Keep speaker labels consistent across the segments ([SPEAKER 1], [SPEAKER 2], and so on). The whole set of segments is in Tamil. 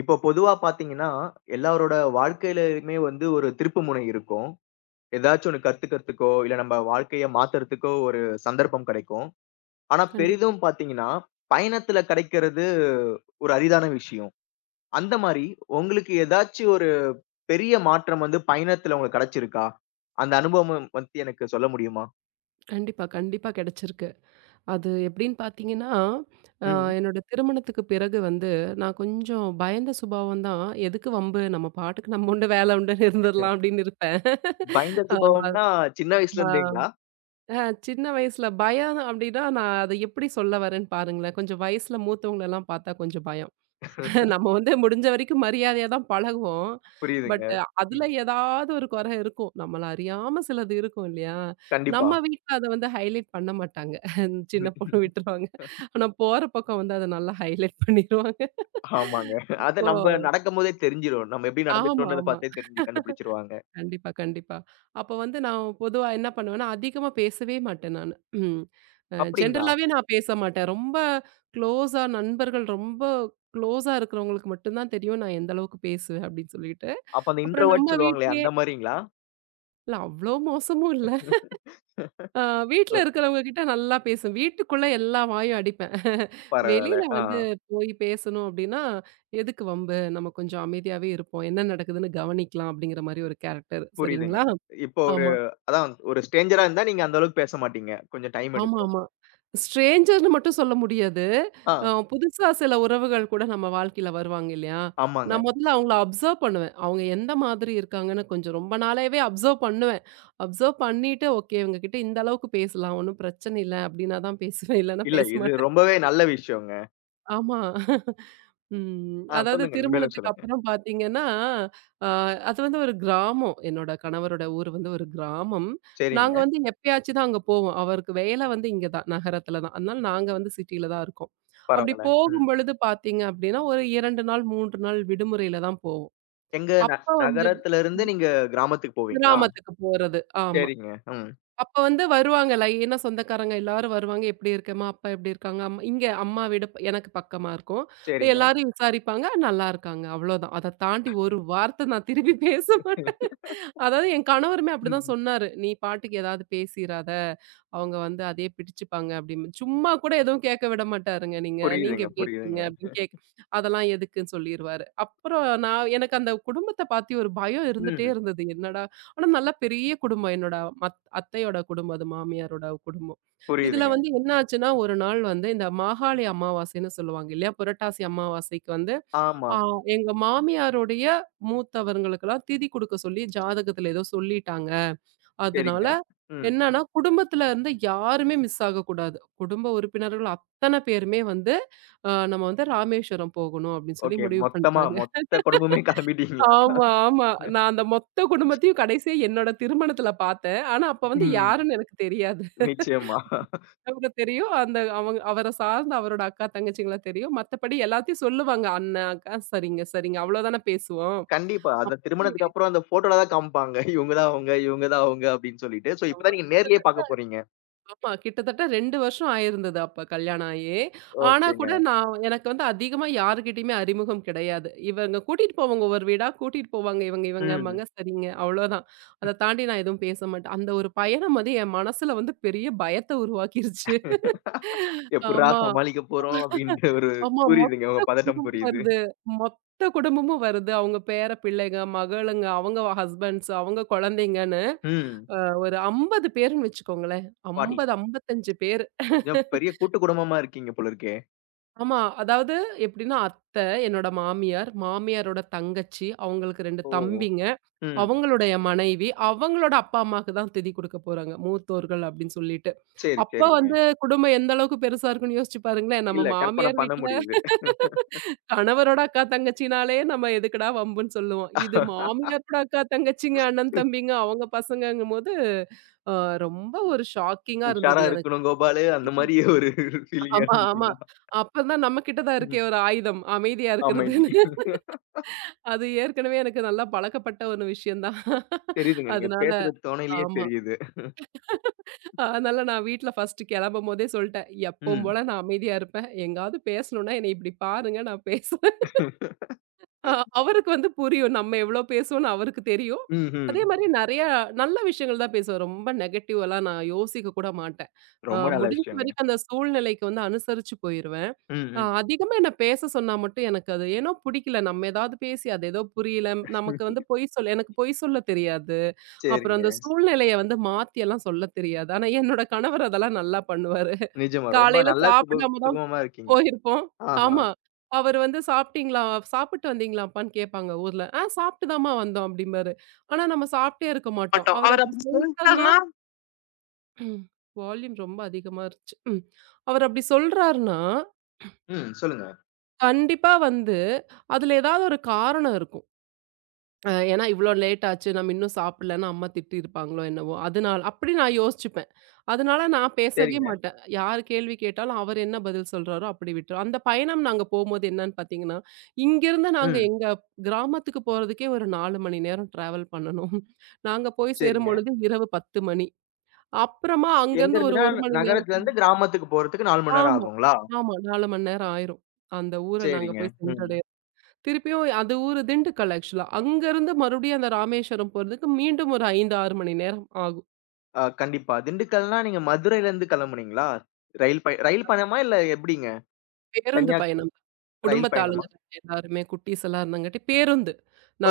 [SPEAKER 1] இப்போ பொதுவா பார்த்தீங்கன்னா, எல்லாரோட வாழ்க்கையிலயுமே வந்து ஒரு திருப்புமுனை இருக்கும். ஏதாச்சும் ஒண்ணு கத்துக்கிறதுக்கோ, இல்ல நம்ம வாழ்க்கைய மாத்துறதுக்கோ ஒரு சந்தர்ப்பம் கிடைக்கும். ஆனா
[SPEAKER 2] கண்டிப்
[SPEAKER 1] பெரிதும் பார்த்தீங்கன்னா, பயணத்துல கிடைக்கிறது ஒரு அரிதான விஷயம். அந்த மாரி உங்களுக்கு ஏதாச்சும் ஒரு பெரிய மாற்றம் வந்து பயணத்துல உங்களுக்கு கிடைச்சிருக்கா? அந்த அனுபவம் பத்தி எனக்கு சொல்ல முடியுமா?
[SPEAKER 2] கண்டிப்பா, கண்டிப்பா கிடைச்சிருக்கு. அது எப்படின்னு பார்த்தீங்கன்னா, அ
[SPEAKER 1] ம்.
[SPEAKER 2] என்னோட திருமணத்துக்கு பிறகு வந்து நான் கொஞ்சம் பயந்த சுபாவம் தான். எதுக்கு வம்பு? நம்ம பாட்டுக்கு நம்ம உண்டு வேலை உண்டுன்னு இருந்துரலாம் அப்படின்னு இருப்பேன்.
[SPEAKER 1] பயந்த சுபாவம்னா சின்ன வயசுல இருந்தேங்களா?
[SPEAKER 2] ஆமா. அ சின்ன வயசுல பயம் அப்படின்னா, நான் அத எப்படி சொல்ல வரேன்னு பாருங்களேன். கொஞ்சம் வயசுல மூத்தவங்களலாம் பார்த்தா கொஞ்சம் பயம். நம்ம வந்து முடிஞ்ச வரைக்கும் மரியாதையா தான் பழகுவோம்.
[SPEAKER 1] புரியுதுங்க.
[SPEAKER 2] பட் அதுல
[SPEAKER 1] ம்.
[SPEAKER 2] ஏதாவது ஒரு குறை இருக்கும். நம்மள அறியாம சிலது இருக்கும் இல்லையா?
[SPEAKER 1] கண்டிப்பா.
[SPEAKER 2] நம்ம வீட்ல அத வந்து ஹைலைட் பண்ண மாட்டாங்க. சின்ன பொண்ணு விட்டுருவாங்க. ஆனா போற பக்கம் வந்து அத நல்லா ஹைலைட் பண்ணிருவாங்க.
[SPEAKER 1] ஆமாங்க. அது
[SPEAKER 2] அப்போ
[SPEAKER 1] நம்ப நடக்கும்போதே தெரிஞ்சிரும். நம்ம எப்படி
[SPEAKER 2] ஆமா,
[SPEAKER 1] நடந்துட்டோம்ன்றத
[SPEAKER 2] ஆமா.
[SPEAKER 1] பார்த்தே தெரிஞ்சு கண்டுபிடிச்சுருவாங்க.
[SPEAKER 2] கண்டிப்பா, கண்டிப்பா. அப்ப வந்து நான் பொதுவா என்ன பண்ணுவேன்னா, அதிகமா பேசவே மாட்டேன் நானு. ம்.
[SPEAKER 1] அப்படிங்களா?
[SPEAKER 2] ஜென்ரலாவே நான் பேச மாட்டேன். ரொம்ப க்ளோஸா நண்பர்கள் ரொம்ப க்ளோஸா இருக்கிறவங்களுக்கு மட்டும் தான் தெரியும் நான் எந்த அளவுக்கு பேசுவேன் அப்படின்னு சொல்லிட்டு.
[SPEAKER 1] அப்ப அந்த
[SPEAKER 2] அப்புறம் நம்ம
[SPEAKER 1] இன்ட்ரோவர்ட் சொல்லுவாங்களே
[SPEAKER 2] வீட்லயே
[SPEAKER 1] அந்த மாரிங்களா?
[SPEAKER 2] இல்ல அவ்ளோ மோசமும் இல்ல. அ வீட்ல
[SPEAKER 1] அ
[SPEAKER 2] இருக்கிறவங்க கிட்ட நல்லா பேசுவேன். வீட்டுக்குள்ள எல்லா வாயும் அடிப்பேன்.
[SPEAKER 1] பரவால்ல.
[SPEAKER 2] வெளியில வந்து போய் பேசணும் அப்படின்னா, எதுக்கு வம்பு? நம்ம கொஞ்சம் அமைதியாவே இருப்போம். என்ன நடக்குதுன்னு கவனிக்கலாம் அப்படிங்கிற மாரி ஒரு கேரக்டர்.
[SPEAKER 1] புரியுதுங்க.
[SPEAKER 2] சரிங்களா?
[SPEAKER 1] இப்போ ஒரு
[SPEAKER 2] ஆமா.
[SPEAKER 1] அதான் ஒரு ஸ்ட்ரேஞ்சரா இருந்தா நீங்க அந்த அளவுக்கு பேச மாட்டீங்க. கொஞ்சம் டைம்
[SPEAKER 2] ஆமா,
[SPEAKER 1] எடுக்கும்.
[SPEAKER 2] ஆமா. ஸ்ட்ரேஞ்சர்ன்னு மட்டும் சொல்ல முடியாது.
[SPEAKER 1] ஆ
[SPEAKER 2] புதுசா சில உறவுகள் கூட நம்ம வாழ்க்கையில வருவாங்க இல்லையா?
[SPEAKER 1] ஆமாங்க.
[SPEAKER 2] நான் முதல்ல அவங்கள அப்சர்வ் பண்ணுவேன். அவங்க எந்த மாதிரி இருக்காங்கன்னு கொஞ்சம் ரொம்ப நாளாவே அப்சர்வ் பண்ணுவேன். அப்சர்வ் பண்ணிட்டு, ஓகே இவங்க கிட்ட இந்த அளவுக்கு பேசலாம். ஒண்ணும் பிரச்சனை இல்ல. அப்படின்னா தான் பேசுவேன். இல்லன்னா
[SPEAKER 1] இல்ல
[SPEAKER 2] பேச
[SPEAKER 1] இது
[SPEAKER 2] மாட்டேன்.
[SPEAKER 1] ரொம்பவே நல்ல விஷயங்க.
[SPEAKER 2] ஆமா. ம்.
[SPEAKER 1] ஆ
[SPEAKER 2] அதாவது
[SPEAKER 1] சொல்லுங்க. நீங்க மேலும்
[SPEAKER 2] திருமணத்துக்கு
[SPEAKER 1] சொல்லுங்க.
[SPEAKER 2] அப்புறம் பார்த்தீங்கன்னா, அ அது வந்து ஒரு கிராமம். என்னோட கணவரோட ஊர் வந்து ஒரு கிராமம். நாங்க
[SPEAKER 1] சரிங்க.
[SPEAKER 2] வந்து எப்பயாச்சும் தான் அங்க போவோம். அவருக்கு வேலை வந்து இங்க தான், நகரத்துல தான். அதனால நாங்க வந்து சிட்டில தான் இருக்கோம். அப்படி
[SPEAKER 1] பரவால்ல. ம்.
[SPEAKER 2] போகும்பொழுது பார்த்தீங்க அப்படின்னா, ஒரு 2 நாள், 3 நாள் விடுமுறையில தான் போவோம்.
[SPEAKER 1] எங்க ந
[SPEAKER 2] அப்ப வந்து
[SPEAKER 1] நகரத்துல இருந்து நீங்க கிராமத்துக்கு போவீங்களா?
[SPEAKER 2] கிராமத்துக்கு போறது. ஆமா.
[SPEAKER 1] சரிங்க. ம்.
[SPEAKER 2] அப்ப வந்து வருவாங்க லைனா சொந்தக்காரங்க எல்லாரும் வருவாங்க. "எப்படி இருக்கம்மா? அப்பா எப்படி இருக்காங்க?" இங்க அம்மா வீடு எனக்கு பக்கமா இருக்கும். அப்ப
[SPEAKER 1] சரிங்க.
[SPEAKER 2] எல்லாரையும் விசாரிப்பாங்க, "நல்லா இருக்காங்க." அவ்வளோதான். அத தாண்டி ஒரு வார்த்தை நான் திருப்பி பேச மாட்டேன். அதாவது என் கணவருமே அப்படிதான்
[SPEAKER 1] ம்.
[SPEAKER 2] சொன்னாரு. "நீ பாட்டுக்கு ஏதாவது பேசிறாத. அவங்க வந்து அதே பிடிச்சுப்பாங்க." அப்படின்னு. சும்மா கூட எதுவும் கேட்க விட மாட்டாருங்க நீங்க. "நீங்க
[SPEAKER 1] புரியுதுங்க,
[SPEAKER 2] எப்படி இருக்கீங்க?"
[SPEAKER 1] புரியுதுங்க.
[SPEAKER 2] அப்படின்னு அதெல்லாம் எதுக்குன்னு சொல்லிருவாரு. அப்புறம் நான் எனக்கு அந்த குடும்பத்த பாத்தி ஒரு பயம் இருந்துட்டே
[SPEAKER 1] ம்.
[SPEAKER 2] இருந்தது. என்னடா ஆனா நல்லா பெரிய குடும்பம். என்னோட அத்தையோட குடும்பம் அது மாமியாரோட குடும்பம். இதுல
[SPEAKER 1] புரியுதுங்க.
[SPEAKER 2] வந்து என்ன ஆச்சுன்னா, ஒரு நாள் வந்து இந்த மாகாளி அமாவாசைன்னு சொல்லுவாங்க இல்லையா? புரட்டாசி அமாவாசைக்கு வந்து
[SPEAKER 1] ஆமா.
[SPEAKER 2] ஆ எங்க மாமியாருடைய மூத்தவர்களுக்கெல்லாம் திதி குடுக்க சொல்லி ஜாதகத்துல ஏதோ சொல்லிட்டாங்க.
[SPEAKER 1] சரிங்க.
[SPEAKER 2] அதனால
[SPEAKER 1] ம்.
[SPEAKER 2] என்னன்னா, குடும்பத்துல இருந்து யாருமே மிஸ் ஆகக்கூடாது. குடும்ப உறுப்பினர்கள் அத்தன பேருமே வந்து நம்ம வந்து ராமேஸ்வரம் போகணும் அப்படின்னு சொல்லி
[SPEAKER 1] ஓகே.
[SPEAKER 2] முடிவு
[SPEAKER 1] மொத்தமா
[SPEAKER 2] பண்ட்டாங்க.
[SPEAKER 1] மொத்த குடும்பமே கெளம்பிட்டீங்களா?
[SPEAKER 2] ஆமா, ஆமா. நான் அந்த மொத்த குடும்பத்தையும் கடைசியா என்னோட திருமணத்துல பார்த்தேன். ஆனா அப்ப வந்து
[SPEAKER 1] ம்.
[SPEAKER 2] யாருன்னு எனக்கு தெரியாது.
[SPEAKER 1] நிச்சயமா.
[SPEAKER 2] அவர தெரியும். அந்த அவங்க அவர சார்ந்த அவரோட அக்கா, தங்கச்சிங்கள தெரியும். மத்தபடி எல்லாத்தையும் சொல்லுவாங்க. அண்ணன், அக்கா சரிங்க, சரிங்க. அவ்வளோதானே பேசுவோம்.
[SPEAKER 1] கண்டிப்பா. அந்த
[SPEAKER 2] அப்படி
[SPEAKER 1] திருமணத்துக்கு அப்புறம் அந்த ஃபோட்டோல தான் காமிப்பாங்க. இவங்க தான் அவங்க, இவங்க தான் அவங்க அப்படின்னு சொல்லிட்டு. சோ, இப்ப
[SPEAKER 2] ஆமா.
[SPEAKER 1] தான் நீங்க நேர்லயே பாக்க போறீங்க.
[SPEAKER 2] ஆமா. கிட்டத்தட்ட 2 வருஷம் ஆயிருந்தது அப்ப கல்யாணம் ஆயி. ஆனா
[SPEAKER 1] ஓகேங்க.
[SPEAKER 2] கூட நான் எனக்கு வந்து அதிகமா யார்கிட்டயுமே அறிமுகம் கிடையாது. இவங்க கூட்டிட்டு போவாங்க ஒவ்வொரு வீடா கூட்டிட்டு போவாங்க. இவங்க
[SPEAKER 1] ம்.
[SPEAKER 2] இவங்கம்பாங்க. சரிங்க அவ்வளோதான். அத தாண்டி நான் எதுவும் பேச மாட்டேன். அந்த ஒரு பயணம் வந்து என் மனசுல வந்து பெரிய பயத்த உருவாக்கிருச்சு.
[SPEAKER 1] எப்புட்றா
[SPEAKER 2] ஆமா.
[SPEAKER 1] சமாளிக்க போறோம் அப்படின்ற ஒரு
[SPEAKER 2] ஆமா.
[SPEAKER 1] புரியுதுங்க. உங்க பதட்டம்
[SPEAKER 2] குடும்பமும்
[SPEAKER 1] புரியுது.
[SPEAKER 2] வருது. மொத்த குடும்பமும் வருது. அவங்க பேர பிள்ளைங்க, மகளுங்க, அவங்க ஹஸ்பண்ட்ஸ், அவங்க குழந்தைங்கன்னு
[SPEAKER 1] ம்.
[SPEAKER 2] அ ஒரு 50 பேருன்னு வச்சுக்கோங்களேன்.
[SPEAKER 1] பாட்டி
[SPEAKER 2] 50, 55 பேரு.
[SPEAKER 1] ஏன் பெரிய கூட்டு குடும்பமா இருக்கீங்க போல இருக்கே.
[SPEAKER 2] ஆமா. அதாவது எப்படின்னா, அத்த, என்னோட மாமியார், மாமியாரோட தங்கச்சி, அவங்களுக்கு 2
[SPEAKER 1] ஓ!
[SPEAKER 2] தம்பிங்க,
[SPEAKER 1] ம்.
[SPEAKER 2] அவங்களுடைய மனைவி, அவங்களோட அப்பா, அம்மாக்கு தான் திதி குடுக்க போறாங்க. மூத்தோர்கள் அப்படின்னு சொல்லிட்டு.
[SPEAKER 1] சரி,
[SPEAKER 2] அப்ப
[SPEAKER 1] சரிங்க.
[SPEAKER 2] வந்து குடும்பம் எந்த அளவுக்கு பெருசா இருக்குன்னு யோசிச்சு பாருங்களேன். நம்ம
[SPEAKER 1] இல்ல கற்பனை
[SPEAKER 2] மாமியார்
[SPEAKER 1] பண்ண
[SPEAKER 2] வீட்ல
[SPEAKER 1] முடியுது.
[SPEAKER 2] கணவரோட அக்கா தங்கச்சினாலே நம்ம எதுக்குடா வம்புன்னு சொல்லுவோம். இது மாமியாரோட அக்கா தங்கச்சிங்க, அண்ணன் தம்பிங்க அவங்க பசங்கங்கும்போது, அ ரொம்ப ஒரு ஷாக்கிங்கா இருந்தது
[SPEAKER 1] உஷாரா
[SPEAKER 2] எனக்கு.
[SPEAKER 1] இருக்கணும் கோபாலு. அந்த மாரி ஒரு ஃபீலிங்கா
[SPEAKER 2] ஆமா, ஆமா.
[SPEAKER 1] இருந்துச்சுங்களா?
[SPEAKER 2] அப்பதான் நம்ம கிட்ட தான் இருக்கே
[SPEAKER 1] ம்.
[SPEAKER 2] ஒரு ஆயுதம். அமைதியா
[SPEAKER 1] அமைதி.
[SPEAKER 2] இருக்கிறதுன்னு. அது ஏற்கனவே எனக்கு நல்லா பழக்கப்பட்ட ஒரு விஷயம் தான்.
[SPEAKER 1] தெரியுதுங்க. நீங்க
[SPEAKER 2] அதனால
[SPEAKER 1] பேசுற தொணையிலேயே
[SPEAKER 2] ஆமா.
[SPEAKER 1] தெரியுது.
[SPEAKER 2] அதனால நான் வீட்ல ஃபர்ஸ்ட் கிளம்பும்போதே சொல்ட்டேன். எப்பவும்
[SPEAKER 1] ம்.
[SPEAKER 2] போல நான் அமைதியா இருப்பேன். எங்காவது பேசணும்னா என்னை இப்படி பாருங்க நான் பேசுறேன். அ அவருக்கு வந்து புரியும். நம்ம எவ்ளோ பேசுவோம்ன்னு அவருக்கு தெரியும்.
[SPEAKER 1] ம்ஹ்ம்.
[SPEAKER 2] அதே மாரி நெறையா நல்ல விஷயங்கள் தான் பேசுவேன். ரொம்ப நெகட்டிவ்லாம் நான் யோசிக்க கூட மாட்டேன்.
[SPEAKER 1] ரொம்ப நல்ல
[SPEAKER 2] முடிஞ்ச
[SPEAKER 1] விஷயங்க.
[SPEAKER 2] வரைக்கும் அந்த சூழ்நிலைக்கு வந்து அனுசரிச்சு போயிருவேன்.
[SPEAKER 1] ம், ம்.
[SPEAKER 2] அதிகமா என்ன பேச சொன்னா மட்டும் எனக்கு அது ஏனோ பிடிக்கல. நம்ம ஏதாவது பேசி அது ஏதோ புரியல. நமக்கு வந்து பொய் சொல்ல எனக்கு பொய் சொல்ல தெரியாது. அப்புறம்
[SPEAKER 1] சரிங்க.
[SPEAKER 2] அந்த சூழ்நிலைய வந்து மாத்தி எல்லாம் சொல்ல தெரியாது. ஆனா என்னோட கணவர் அதெல்லாம் நல்லா பண்ணுவாரு.
[SPEAKER 1] நிஜமா ரொம்ப
[SPEAKER 2] காலையில
[SPEAKER 1] நல்லா
[SPEAKER 2] சாப்பிடாம தான்
[SPEAKER 1] சுகமமா இருக்கீங்க.
[SPEAKER 2] போயிருப்போம்.
[SPEAKER 1] ஆஹா.
[SPEAKER 2] ஆமா. அவரு வந்து "சாப்பிட்டீங்களா? சாப்பிட்டு வந்தீங்களாப்பான்னு" கேட்பாங்க ஊர்ல. "ஆ சாப்பிட்டு தாம்மா வந்தோம்" அப்படிம்பாரு. ஆனா நம்ம சாப்பிட்டே இருக்க மாட்டோம்.
[SPEAKER 1] ஆட்டோ.
[SPEAKER 2] அவரு அப்படி சொல்ட்டாருன்னா வால்யூம் ரொம்ப அதிகமா இருந்துச்சு. ம். அவரு அப்படி சொல்றாருன்னா,
[SPEAKER 1] ம். சொல்லுங்க.
[SPEAKER 2] கண்டிப்பா வந்து அதுல ஏதாவது ஒரு காரணம் இருக்கும். ஏன்னா இவ்ளோ லேட் ஆச்சு. நம்ம இன்னும் சாப்பிடலன்னு அம்மா திட்டியிருப்பாங்களோ என்னவோ! அதனால அப்படி நான் யோசிச்சுப்பேன். அதனால நான் பேசவே
[SPEAKER 1] சரிங்க.
[SPEAKER 2] மாட்டேன். யார் கேள்வி கேட்டாலும் அவர் என்ன பதில் சொல்றாரோ அப்படி விட்டுருவேன். அந்த பயணம் நாங்க போம்போது என்னன்னு பார்த்தீங்கன்னா, இங்கேருந்து நாங்க
[SPEAKER 1] ம்.
[SPEAKER 2] எங்க கிராமத்துக்கு போறதுக்கே ஒரு 4 மணி நேரம் டிராவல் பண்ணணும். நாங்க போய்
[SPEAKER 1] சரிங்க.
[SPEAKER 2] சேரும்பொழுது இரவு 10 மணி. அப்புறமா
[SPEAKER 1] எங்க
[SPEAKER 2] அங்கேருந்து ஒரு
[SPEAKER 1] இருந்துன்னா,
[SPEAKER 2] 1 மணி நேரம்
[SPEAKER 1] நகரத்துல இருந்து கிராமத்துக்கு போறதுக்கு 4 மணி நேரம்
[SPEAKER 2] ஆமா,
[SPEAKER 1] ஆகுங்களா?
[SPEAKER 2] ஆமா 4 மணி நேரம் ஆயிரும். அந்த ஊர நாங்க
[SPEAKER 1] சரிங்க.
[SPEAKER 2] போய்
[SPEAKER 1] ம்.
[SPEAKER 2] சென்றடையறதுக்கு. திருப்பியும் அது ஊரு திண்டுக்கல் ஆக்சுவலா. அங்கருந்து மறுபடியும் அந்த ராமேஸ்வரம் போறதுக்கு மீண்டும் ஒரு 5, 6 மணி நேரம் ஆகும்.
[SPEAKER 1] கண்டிப்பா. திண்டுக்கல்னா நீங்க மதுரையில இருந்து கிளம்புனீங்களா? ரயில் பயணமா? இல்ல எப்படிங்க?
[SPEAKER 2] பேருந்து
[SPEAKER 1] தனியா கு
[SPEAKER 2] பயணம்.
[SPEAKER 1] ரயில்
[SPEAKER 2] குடும்பத்து ஆளுங்க
[SPEAKER 1] பயணமா?
[SPEAKER 2] தான் எல்லாருமே குட்டீஸ் எல்லாம் இருந்தங்காட்டி பேருந்து.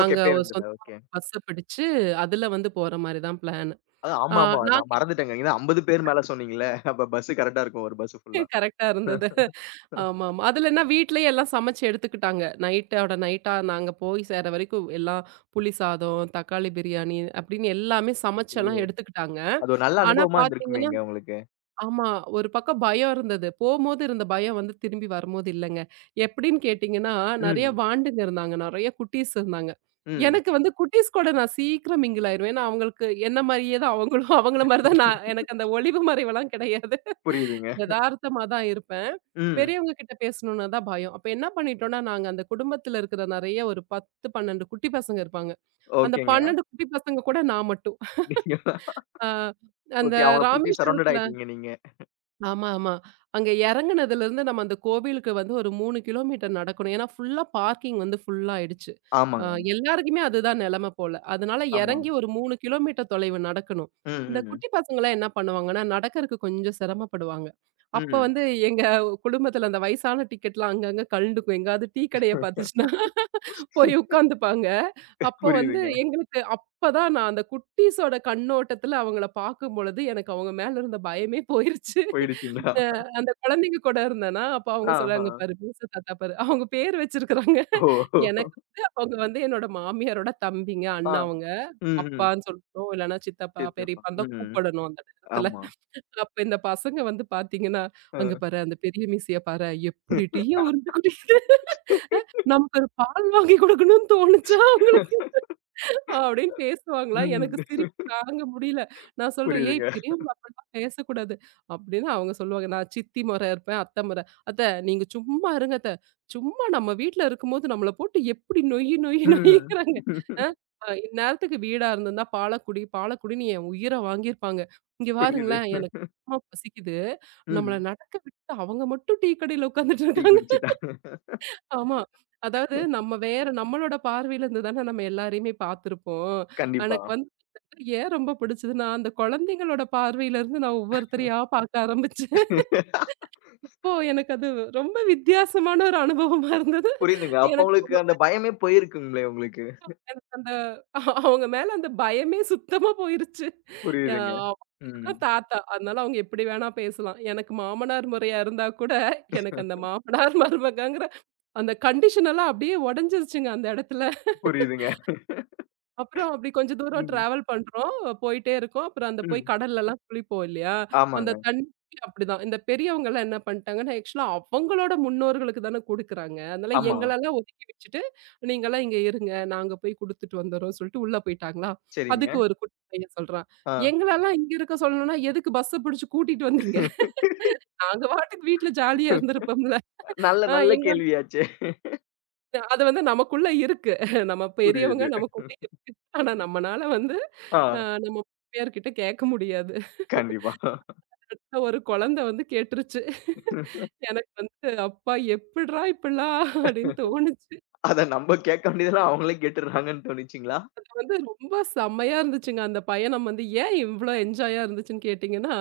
[SPEAKER 1] ஓகே.
[SPEAKER 2] ஒரு
[SPEAKER 1] பேருந்துல.
[SPEAKER 2] சொந்தமா
[SPEAKER 1] ஓகே.
[SPEAKER 2] பஸ்ஸ பிடிச்சு, அதுல வந்து போற மாரி தான் பிளான். ஆ
[SPEAKER 1] ஆமாமா.
[SPEAKER 2] நாங்க
[SPEAKER 1] நான் மறந்துட்டேங்க. ஏன்னா 50 பேர் மேல சொன்னீங்கல்ல. அப்ப பஸ் கரெக்ட்டா இருக்கும். ஒரு பஸ் ஃபுல்லா.
[SPEAKER 2] கரெக்ட்டா இருந்தது. ஆமாமா. அதுல என்ன வீட்லயே எல்லாம் சமைச்சு எடுத்துக்கிட்டாங்க. நைட்டோட நைட்டா நாங்க போய் சேர்ற வரைக்கும் எல்லாம் புளி சாதம், தக்காளி பிரியாணி அப்படின்னு எல்லாமே சமைச்செல்லாம்
[SPEAKER 1] ஐயோ!
[SPEAKER 2] எடுத்துக்கிட்டாங்க.
[SPEAKER 1] அது ஒரு நல்ல
[SPEAKER 2] ஆனா
[SPEAKER 1] அனுபவமா
[SPEAKER 2] பார்த்தீங்கன்னா
[SPEAKER 1] இருந்திருக்குமேங்க உங்களுக்கு.
[SPEAKER 2] ஆமா. ஒரு பக்கம் பயம் இருந்தது. போம்போது இருந்த பயம் வந்து திரும்பி வரும்போது இல்லங்க. எப்படின்னு கேட்டீங்கன்னா, நெறைய
[SPEAKER 1] ம்.
[SPEAKER 2] வாண்டுங்க இருந்தாங்க. நெறைய குட்டீஸ் இருந்தாங்க.
[SPEAKER 1] ம்.
[SPEAKER 2] எனக்கு வந்து குட்டீஸ் கூட நான் சீக்கிரம் மிங்கில் ஆயிருவேன். ஏன்னா, அவங்களுக்கு என்ன மாரியே தான் அவங்களும் அவங்கள மாரி தான் நான் எனக்கு அந்த ஒளிவு மறைவெல்லாம் கிடையாது.
[SPEAKER 1] புரியுதுங்க.
[SPEAKER 2] எதார்த்தமா தான் இருப்பேன்.
[SPEAKER 1] ம்.
[SPEAKER 2] பெரியவங்க கிட்ட பேசணும்னா தான் பயம். அப்ப என்ன பண்ணிட்டோம்னா, நாங்க அந்த குடும்பத்தில இருக்கிற நெறைய ஒரு 10, 12 குட்டி பசங்க இருப்பாங்க. அந்த
[SPEAKER 1] ஓகேங்க.
[SPEAKER 2] 12 குட்டி பசங்க கூட நான் மட்டும்.
[SPEAKER 1] நீங்க
[SPEAKER 2] அ அந்த
[SPEAKER 1] ஓகே. அவங்கள சுத்தி சரவுண்டட்
[SPEAKER 2] ராமேஸ்வரத்தில
[SPEAKER 1] ஆயிட்டீங்க நீங்க.
[SPEAKER 2] ஆமா, ஆமா. அங்க இறங்குனதுலருந்து நம்ம அந்த கோவிலுக்கு வந்து ஒரு 3 கிலோமீட்டர் நடக்கணும். ஏன்னா, ஃபுல்லா பார்க்கிங் வந்து ஃபுல் ஆயிடுச்சு. அ
[SPEAKER 1] ஆமாங்க.
[SPEAKER 2] எல்லாருக்குமே அதுதான் நெலம போல. அதனால
[SPEAKER 1] ஆமா.
[SPEAKER 2] இறங்கி ஒரு 3 கிலோமீட்டர் தொலைவு நடக்கணும்.
[SPEAKER 1] ம்.
[SPEAKER 2] இந்த
[SPEAKER 1] ம்.
[SPEAKER 2] குட்டி பசங்கலாம் என்ன பண்ணுவாங்கன்னா, நடக்கறக்கு கொஞ்சம் சிரமப்படுவாங்க. அப்ப
[SPEAKER 1] ம்.
[SPEAKER 2] வந்து எங்க குடும்பத்துல அந்த வயசான டிக்கெட்லாம் அங்கங்க கழண்டுக்கும். எங்கேயாவது டீ கடைய பார்த்துச்சுன்னா போய் உட்காந்துப்பாங்க. அப்ப வந்து
[SPEAKER 1] புரியுதுங்க.
[SPEAKER 2] எங்களுக்கு அப்பதான் நான் அந்த குட்டீஸோட கண்ணோட்டத்துல அவங்கள பார்க்கும்பொழுது, எனக்கு அவங்க மேல இருந்த பயமே போயிருச்சு.
[SPEAKER 1] போயிடுச்சுங்களா?
[SPEAKER 2] அ அந்த குழந்தைங்க கூட இருந்தேனா, அப்ப அவங்க
[SPEAKER 1] ஆஹா.
[SPEAKER 2] சொல்றாங்க, "பாரு மீச தாத்தா பாரு." அவங்க பேர் வச்சிருக்கிறாங்க.
[SPEAKER 1] ஓ!
[SPEAKER 2] எனக்கு வந்து அவங்க வந்து என்னோட மாமியாரோட தம்பிங்க,
[SPEAKER 1] ஆ.
[SPEAKER 2] அண்ணா அவங்க.
[SPEAKER 1] ம். ம்.
[SPEAKER 2] அப்பான்னு சொல்றோம், இல்லன்னா சித்தப்பா,
[SPEAKER 1] சரி, சரிப்பா.
[SPEAKER 2] பெரியப்பான்னு தான்
[SPEAKER 1] ம்.
[SPEAKER 2] கூப்பிடணும் அந்த நேரத்துல.
[SPEAKER 1] ஆமா.
[SPEAKER 2] அப்ப இந்த பசங்க வந்து பார்த்தீங்கன்னா, "அங்க
[SPEAKER 1] அ.
[SPEAKER 2] பாரு அந்த பெரிய மீசைய பாரேன், எப்படிடியோ உருண்டு குதிக்குது." நமக்கு ஒரு பால் வாங்கி குடுக்கணும்னு தோணுச்சா அவங்களுக்கு? அப்படின்னு பேசுவாங்களா? எனக்கு
[SPEAKER 1] ம்.
[SPEAKER 2] சிரிப்பு தாங்க முடியல. நான் சொல்றேன், "ஏய்
[SPEAKER 1] புரியுதுங்க.
[SPEAKER 2] பெரியவங்க அப்படிலாம் பேசக்கூடாது." அப்படின்னு அவங்க சொல்லுவாங்க. நான் சித்தி மொற இருப்பேன், அத்தை மொற. "அத்தை நீங்க சும்மா இருங்க அத்தை. சும்மா நம்ம வீட்ல இருக்கும்போது நம்மள போட்டு எப்படி நொய்யி நொய்யி
[SPEAKER 1] ம்.
[SPEAKER 2] நொய்யிறாங்க. அ அ இந்நேரத்துக்கு வீடா இருந்திருந்தா பாலக்குடி, பாலக்குடின்னு என் உயிர வாங்கியிருப்பாங்க. இங்க
[SPEAKER 1] புரியுது.
[SPEAKER 2] பாருங்களேன் எனக்கு சுத்தமா பசிக்குது. நம்மள
[SPEAKER 1] ம்.
[SPEAKER 2] நடக்க விட்டுட்டு அவங்க மட்டும் டீ கடையில உட்கார்ந்துட்டு
[SPEAKER 1] டீ
[SPEAKER 2] இருக்காங்க."
[SPEAKER 1] குடிச்சுட்டா.
[SPEAKER 2] ஆமா. அதாவது நம்ம வேற நம்மளோட பார்வையில இருந்து தானே நம்ம எல்லாரையுமே பார்த்திருப்போம்.
[SPEAKER 1] கண்டிப்பா.
[SPEAKER 2] எனக்கு வந்து ஏன் ரொம்ப பிடிச்சதுன்னா, அந்த குழந்தைங்களோட பார்வையில இருந்து நான் ஒவ்வொருத்தரையா பார்க்க ஆரம்பிச்சேன். அப்போ எனக்கு அது ரொம்ப வித்தியாசமான ஒரு அனுபவமா இருந்தது.
[SPEAKER 1] புரியுதுங்க. அப்ப
[SPEAKER 2] எனக்கு
[SPEAKER 1] உங்களுக்கு
[SPEAKER 2] அவங்க
[SPEAKER 1] அந்த பயமே போயிருக்குங்களே உங்களுக்கு.
[SPEAKER 2] எனக்கு அந்த அவங்க மேல அந்த பயமே சுத்தமா போயிருச்சு. அ
[SPEAKER 1] புரியுதுங்க.
[SPEAKER 2] அவங்களுக்கு
[SPEAKER 1] ம்.
[SPEAKER 2] தான் தாத்தா. அதனால அவங்க எப்படி வேணா பேசலாம். எனக்கு மாமனார் முறையா இருந்தா கூட, எனக்கு அந்த மாமனார் மருமகங்கிற அந்த கண்டிஷன் எல்லாம் அப்படியே உடைஞ்சிருச்சுங்க அந்த இடத்துல.
[SPEAKER 1] புரியுதுங்க.
[SPEAKER 2] அப்புறம் அப்படி கொஞ்சம் தூரம்
[SPEAKER 1] ம்.
[SPEAKER 2] டிராவல் பண்றோம். போயிட்டே இருக்கோம். அப்புறம் அந்த போய்
[SPEAKER 1] ம்.
[SPEAKER 2] கடல்லலாம் குளிப்போம் இல்லையா? அந்த
[SPEAKER 1] ஆமாங்க.
[SPEAKER 2] தண்ணி அப்படிதான். இந்த பெரியவங்கலாம் என்ன பண்ணிட்டாங்கன்னா, ஆக்சுவலா அவங்களோட முன்னோர்களுக்கு தானே குடுக்குறாங்க. அதனால
[SPEAKER 1] ஆமா.
[SPEAKER 2] எங்களலாம் ஒதுக்கி வச்சுட்டு, "நீங்கலாம் இங்க இருங்க. நாங்க போய் குடுத்துட்டு வந்துர்றோம்" சொல்லிட்டு உள்ள போயிட்டாங்களா?
[SPEAKER 1] சரிங்க.
[SPEAKER 2] அதுக்கு ஒரு குட்டி பையன் சொல்றான்,
[SPEAKER 1] ஆ.
[SPEAKER 2] "எங்களலாம் இங்க இருக்க சொல்லணும்னா, எதுக்கு பஸ்ஸ புடிச்சு கூட்டிட்டு வந்தீங்க? நாங்க பாட்டுக்கு வீட்ல ஜாலியா இருந்திருப்போம்ல."
[SPEAKER 1] நல்ல
[SPEAKER 2] "ஆ
[SPEAKER 1] நல்ல
[SPEAKER 2] எங்கள
[SPEAKER 1] கேள்வியாச்சே.
[SPEAKER 2] அது வந்து நமக்குள்ள இருக்கு. நம்ம பெரியவங்க
[SPEAKER 1] புரியுது.
[SPEAKER 2] நமக்குள்ள இருக்கு. ஆனா நம்மனால வந்து
[SPEAKER 1] ஆ.
[SPEAKER 2] அ நம்ம மாமியார்கிட்ட கேட்க முடியாது.
[SPEAKER 1] கண்டிப்பா.
[SPEAKER 2] அடுத்த ஒரு குழந்தை வந்து கேட்டுருச்சு. எனக்கு வந்து அப்பா எப்பிட்றா இப்பிடிலாம் அப்பிடின்னு தோணுச்சு.
[SPEAKER 1] அத நம்ம கேட்க வேண்டியதெல்லாம் அவங்களே கேட்டுடுறாங்கன்னு தோணிச்சுங்களா?
[SPEAKER 2] வந்து ரொம்ப செம்மையா இருந்துச்சுங்க. அந்த பயணம் வந்து ஏன் இவ்ளோ என்ஜாயா இருந்துச்சுன்னு கேட்டீங்கன்னா,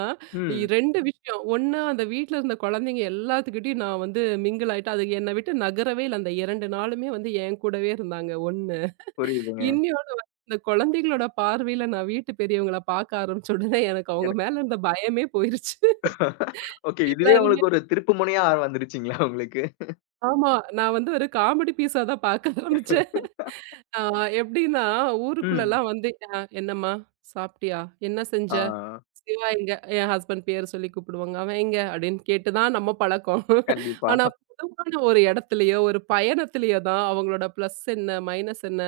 [SPEAKER 1] ம்.
[SPEAKER 2] 2 விஷயம். ஒண்ணு அந்த வீட்ல இருந்த குழந்தைங்க எல்லாத்துக்கிட்டயும் நான் வந்து மிங்கிள் ஆயிட்டேன். அது என்ன விட்டு நகரவே இல்ல. அந்த 2 நாளுமே வந்து என் கூடவே இருந்தாங்க. ஒண்ணு.
[SPEAKER 1] புரியுதுங்க.
[SPEAKER 2] இன்னியோட வந்து இந்த குழந்தைகளோட பார்வையில நான் வீட்டு பெரியவங்கள பார்க்க ஆரம்பிச்ச உடனே எனக்கு அவங்க
[SPEAKER 1] எனக்கு
[SPEAKER 2] மேல இருந்த பயமே போயிருச்சு.
[SPEAKER 1] ஓகே. இதுவே
[SPEAKER 2] எல்லாருமே
[SPEAKER 1] உங்களுக்கு ஒரு திருப்பு முனையா வந்துருச்சுங்களா உங்களுக்கு?
[SPEAKER 2] ஆமா. நான் வந்து ஒரு காமெடி பீஸா தான் பார்க்க ஆரம்பிச்சேன். ஆ எப்படின்னா
[SPEAKER 1] ம்.
[SPEAKER 2] ஊருக்குள்ளலாம் வந்து "என்னம்மா சாப்பிட்டியா? என்ன செஞ்ச?
[SPEAKER 1] ஆ.
[SPEAKER 2] சிவா எங்க? என் ஹஸ்பண்ட் பேர சொல்லி கூப்பிடுவாங்க. அவன் எங்க? அப்படின்னு கேட்டு தான் நம்ம பழக்கம்.
[SPEAKER 1] கண்டிப்பா.
[SPEAKER 2] ஆனா பொதுவான ஒரு இடத்துலயோ, ஒரு பயணத்திலயோ தான் அவங்களோட பிளஸ் என்ன? மைனஸ் என்ன?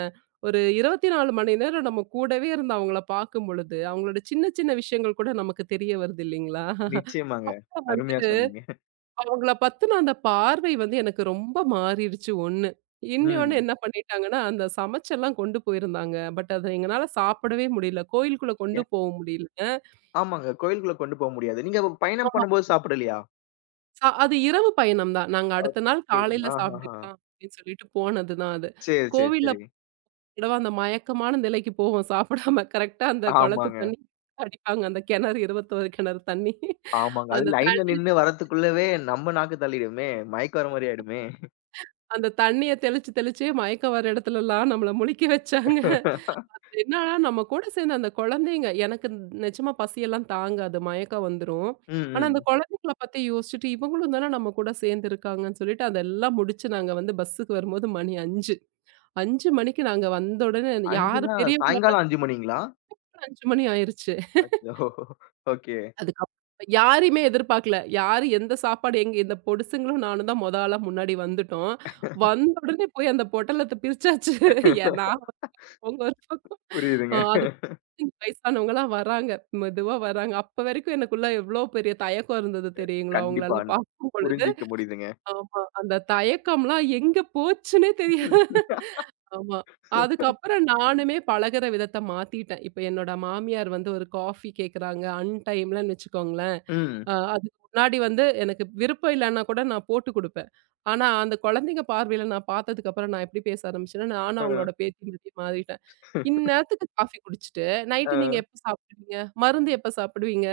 [SPEAKER 2] ஒரு 24 மணி நேரம் நம்ம கூடவே இருந்து அவங்கள பார்க்கும் பொழுது, அவங்களோட சின்ன சின்ன விஷயங்கள் கூட நமக்கு தெரிய வருது இல்லைங்களா?
[SPEAKER 1] நிச்சயமாங்க.
[SPEAKER 2] அப்ப வந்து
[SPEAKER 1] அருமையா சொன்னீங்க.
[SPEAKER 2] அவங்கள பத்தின அந்த பார்வை வந்து எனக்கு ரொம்ப மாறிடுச்சு ஒண்ணு. இன்னொன்னு
[SPEAKER 1] ம்.
[SPEAKER 2] என்ன பண்ணிட்டாங்கன்னா, அந்த சமைச்செல்லாம் கொண்டு போயிருந்தாங்க. பட் அத எங்கனால சாப்பிடவே முடியல. கோயிலுக்குள்ள கொண்டு போக முடியல.
[SPEAKER 1] ஆமாங்க. கோயிலுக்குள்ள கொண்டு போ முடியாது. நீங்க அப்ப பயணம் பண்ணும்போது சாப்பிடலையா?
[SPEAKER 2] அது இரவு பயணம் தான். நாங்க அடுத்த நாள்
[SPEAKER 1] ஓகே.
[SPEAKER 2] காலையில
[SPEAKER 1] ஆஹஹா.
[SPEAKER 2] சாப்பிட்டுக்கலாம் அப்படின்னு சொல்லிட்டு போனது தான் அது.
[SPEAKER 1] சரி, சரி,
[SPEAKER 2] கோவில்ல
[SPEAKER 1] சரி.
[SPEAKER 2] தடவ அந்த மயக்கமான நிலைக்கு போவோம் சாப்பிடாம. கரெக்ட்டா அந்த குளத்து
[SPEAKER 1] ஆமாங்க,
[SPEAKER 2] தண்ணி அடிப்பாங்க. அந்த கிணறு 21 கிணறு தண்ணி.
[SPEAKER 1] ஆமாங்க. அது
[SPEAKER 2] அந்த
[SPEAKER 1] லைன்ல
[SPEAKER 2] தண்ணி
[SPEAKER 1] நின்னு வரதுக்குள்ளவே நம்ம நாக்கு தள்ளிடுமே! மயக்கம் வர மாரி ஆயிடுமே!
[SPEAKER 2] அந்த தண்ணிய தெளிச்சு தெளிச்சே மயக்கம் வர இடத்துலலாம் நம்மள முழிக்க வச்சாங்க. அதுல என்னன்னா நம்ம கூட சேர்ந்த அந்த குழந்தைங்க எனக்கு நிஜமா பசியெல்லாம் தாங்காது. மயக்கம் வந்துரும்.
[SPEAKER 1] ம்,
[SPEAKER 2] ஆனா அந்த
[SPEAKER 1] ம்.
[SPEAKER 2] குழந்தைங்கள பத்தி யோசிச்சுட்டு இவங்களும் தானே நம்ம கூட சேர்ந்துருக்காங்கன்னு சொல்லிட்டு அதெல்லாம் முடிச்சு நாங்க வந்து பஸ்ஸுக்கு வரும்போது மணி 5. 5 மணிக்கு நாங்க வந்த உடனே யாரு
[SPEAKER 1] 5ன்னா சாயங்காலம்
[SPEAKER 2] பெரியவங்கனாலும்
[SPEAKER 1] 5 மணிங்களா?
[SPEAKER 2] 5 மணி ஆயிருச்சு.
[SPEAKER 1] அச்சோ! ஓகே.
[SPEAKER 2] அதுக்கப்புறம் யாரையுமே எதிர்பார்க்கல. யாரு எந்த சாப்பாடு எங்க இந்த பொடுசுங்களும் நானும் தான் மொத ஆளா முன்னாடி வந்துட்டோம். வந்த உடனே போய் அந்த பொட்டலத்த பிரிச்சாச்சு. ஏன் நான் ஒரு பக்கம் அவங்க ஒரு பக்கம்.
[SPEAKER 1] புரியுதுங்க.
[SPEAKER 2] அதுக்கு வயசானவங்கலாம் வராங்க. மெதுவா வராங்க. அப்ப வரைக்கும் எனக்குள்ள எவ்ளோ பெரிய தயக்கம் இருந்தது தெரியுங்களா?
[SPEAKER 1] கண்டிப்பா.
[SPEAKER 2] அவங்களலாம் பார்க்கும் பொழுது.
[SPEAKER 1] புரிஞ்சுக்க முடியுதுங்க.
[SPEAKER 2] ஆமா. அந்த தயக்கம்லாம் எங்க போச்சுன்னே தெரியாது. ஆமா. அதுக்கப்புறம் நானுமே பழகுற விதத்த மாத்திட்டேன். இப்ப என்னோட மாமியார் வந்து ஒரு காஃபி கேட்குறாங்க, அன்டைம்லன்னு வச்சுக்கோங்களேன்.
[SPEAKER 1] ம்.
[SPEAKER 2] அதுக்கு முன்னாடி வந்து எனக்கு விருப்பம் இல்லன்னா கூட நான் போட்டு குடுப்பேன். ஆனா, அந்த குழந்தைங்க பார்வையில நான் பார்த்ததுக்கப்புறம் நான் எப்படி பேச ஆரம்பிச்சேன்னா, நானும்
[SPEAKER 1] அ,
[SPEAKER 2] அவங்களோட பேத்தி மாரி மாறிட்டேன். "இந்நேரத்துக்கு காஃபி குடிச்சிட்டு,
[SPEAKER 1] அ.
[SPEAKER 2] நைட்டு நீங்க எப்ப சாப்பிடுவீங்க? மருந்து எப்ப சாப்பிடுவீங்க?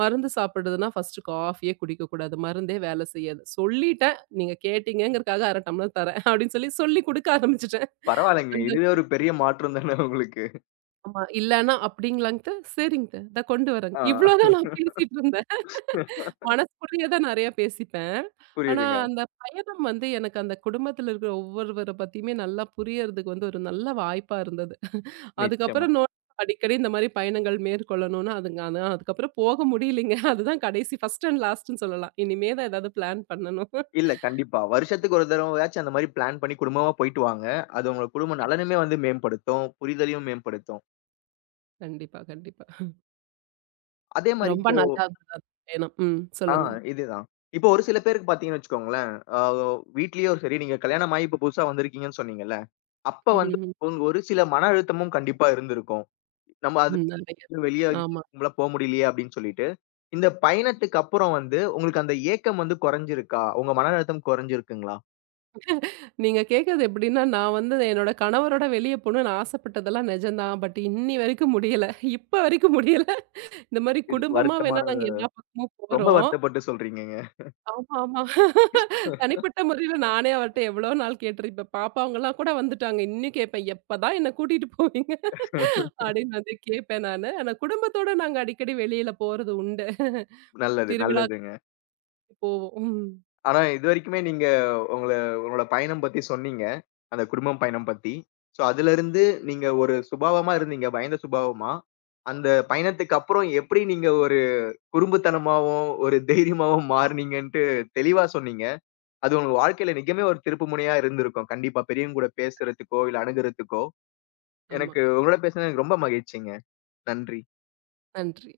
[SPEAKER 2] மருந்து சாப்பிடுறதுன்னா ஃபர்ஸ்ட்டு காஃபியே குடிக்கக்கூடாது. மருந்தே வேலை செய்யாது. சொல்லிட்டேன். நீங்க கேட்டீங்கங்கறக்காக 1/2 டம்ளர் தரேன்" அப்படின்னு சொல்லி, சொல்லி குடுக்க ஆரம்பிச்சுட்டேன்.
[SPEAKER 1] பரவாயில்லைங்களே!
[SPEAKER 2] வந்து
[SPEAKER 1] இதுவே ஒரு பெரிய மாற்றம் தானே உங்களுக்கு.
[SPEAKER 2] ஆமா. இல்லன்னா அப்டிங்களான்ட்டு, "சரிங்க அத்த. இத கொண்டு வரேங்க."
[SPEAKER 1] ஆ
[SPEAKER 2] இவ்ளோதான் நான் பேசிட்டு இருந்தேன். மனசுக்குள்ளேயே தான் நெறைய பேசிப்பேன். ஆனா,
[SPEAKER 1] புரியுதுங்க.
[SPEAKER 2] அந்த பயணம் வந்து எனக்கு அந்த குடும்பத்துல இருக்கிற ஒவ்வொருவர பத்தியுமே நல்லா புரியறதுக்கு வந்து ஒரு நல்ல வாய்ப்பா இருந்தது.
[SPEAKER 1] நிச்சயமா.
[SPEAKER 2] அதுக்கப்புறம் நோ அடிக்கடி இந்த மாரி பயணங்கள் மேற்கொள்ளணும்னு அதுங்க ஆனா அதுக்கப்புறம் போக முடியலைங்க. அதுதான் கடைசி ஃபர்ஸ்ட் அண்ட் லாஸ்ட்ன்னு சொல்லலாம். இனிமே தான் ஏதாவது பிளான் பண்ணணும்.
[SPEAKER 1] இல்ல கண்டிப்பா. வருஷத்துக்கு ஒரு தடவையாச்சும் அந்த மாரி பிளான் பண்ணி குடும்பமா போயிட்டு வாங்க. அது உங்க குடும்ப நலனுமே வந்து மேம்படுத்தும். புரிதலையும் மேம்படுத்தும்.
[SPEAKER 2] கண்டிப்பா, கண்டிப்பா.
[SPEAKER 1] அதே மாரி
[SPEAKER 2] ரொம்ப
[SPEAKER 1] இப்போ
[SPEAKER 2] நல்லா இருந்தது அந்த பயணம். ம்.
[SPEAKER 1] ஆ
[SPEAKER 2] சொல்லுங்க.
[SPEAKER 1] இதுதான். இப்போ ஒரு சில பேருக்கு பார்த்தீங்கன்னு வச்சுக்கோங்களேன், அ வீட்லயும் சரி, நீங்க கல்யாணம் ஆகி இப்ப புதுசா வந்திருக்கீங்கன்னு சொன்னீங்கல்ல. அப்ப வந்து
[SPEAKER 2] ம்ஹ்ம்.
[SPEAKER 1] உங்க ஒரு சில மன அழுத்தமும் கண்டிப்பா இருந்திருக்கும். நம்ம அது
[SPEAKER 2] ம். நெறைய.
[SPEAKER 1] வெளிய
[SPEAKER 2] ஆமா.
[SPEAKER 1] நம்மளால போ முடியலையே அப்படின்னு சொல்லிட்டு. இந்த பயணத்துக்கு அப்புறம் வந்து உங்களுக்கு அந்த ஏக்கம் வந்து குறைஞ்சிருக்கா? உங்க மன அழுத்தம் குறைஞ்சிருக்குங்களா?
[SPEAKER 2] நீங்க கேட்கறது எப்படின்னா, நான் வந்து என்னோட கணவரோட வெளிய போணும்னு ஆசைப்பட்டதெல்லாம் நிஜம்தான். பட் இன்னி வரைக்கும் முடியல. இப்ப வரைக்கும் முடியல. இந்த மாரி
[SPEAKER 1] இல்
[SPEAKER 2] குடும்பமா வேணா
[SPEAKER 1] வருத்தமான
[SPEAKER 2] நாங்க எல்லா பக்கமும்
[SPEAKER 1] ரொம்ப
[SPEAKER 2] போறோம்.
[SPEAKER 1] வருத்தப்பட்டு சொல்றீங்கங்க.
[SPEAKER 2] ஆமா, ஆமா. தனிப்பட்ட முறையில நானே அவர்ட்ட எவ்வளோ நாள் கேட்டிருப்பேன். பாப்பாவங்கலாம் கூட வந்துட்டாங்க. இன்னும் கேட்பேன், "எப்பதான் என்ன கூட்டிட்டு போவீங்க?" அப்படின்னு வந்து கேட்பேன் நானு. ஆனா குடும்பத்தோட நாங்க அடிக்கடி வெளியில போறது உண்டு.
[SPEAKER 1] நல்லது,
[SPEAKER 2] திருவிழாக்கு
[SPEAKER 1] நல்லதுங்க.
[SPEAKER 2] போவோம். உம்,
[SPEAKER 1] ஆனா இதுவரைக்குமே நீங்க உங்கள உங்களோட பயணம் பத்தி சொன்னீங்க. அந்த குடும்பம் பயணம் பத்தி. ஸோ அதிலிருந்து நீங்க ஒரு சுபாவமா இருந்தீங்க. பயந்த சுபாவமா. அந்த பயணத்துக்கு அப்புறம் எப்படி நீங்க ஒரு குறும்புத்தனமாவும், ஒரு தைரியமாவும் மாறுனீங்கன்ட்டு தெளிவா சொன்னீங்க. அது உங்க வாழ்க்கையில நிஜமே ஒரு திருப்பு முனையா இருந்திருக்கும். கண்டிப்பா பெரியவங்க கூட பேசுறதுக்கோ, இல்ல அணுகுறதுக்கோ.
[SPEAKER 2] ஆமா.
[SPEAKER 1] உங்களோட பேசுனது எனக்கு ரொம்ப மகிழ்ச்சிங்க. நன்றி.
[SPEAKER 2] நன்றி.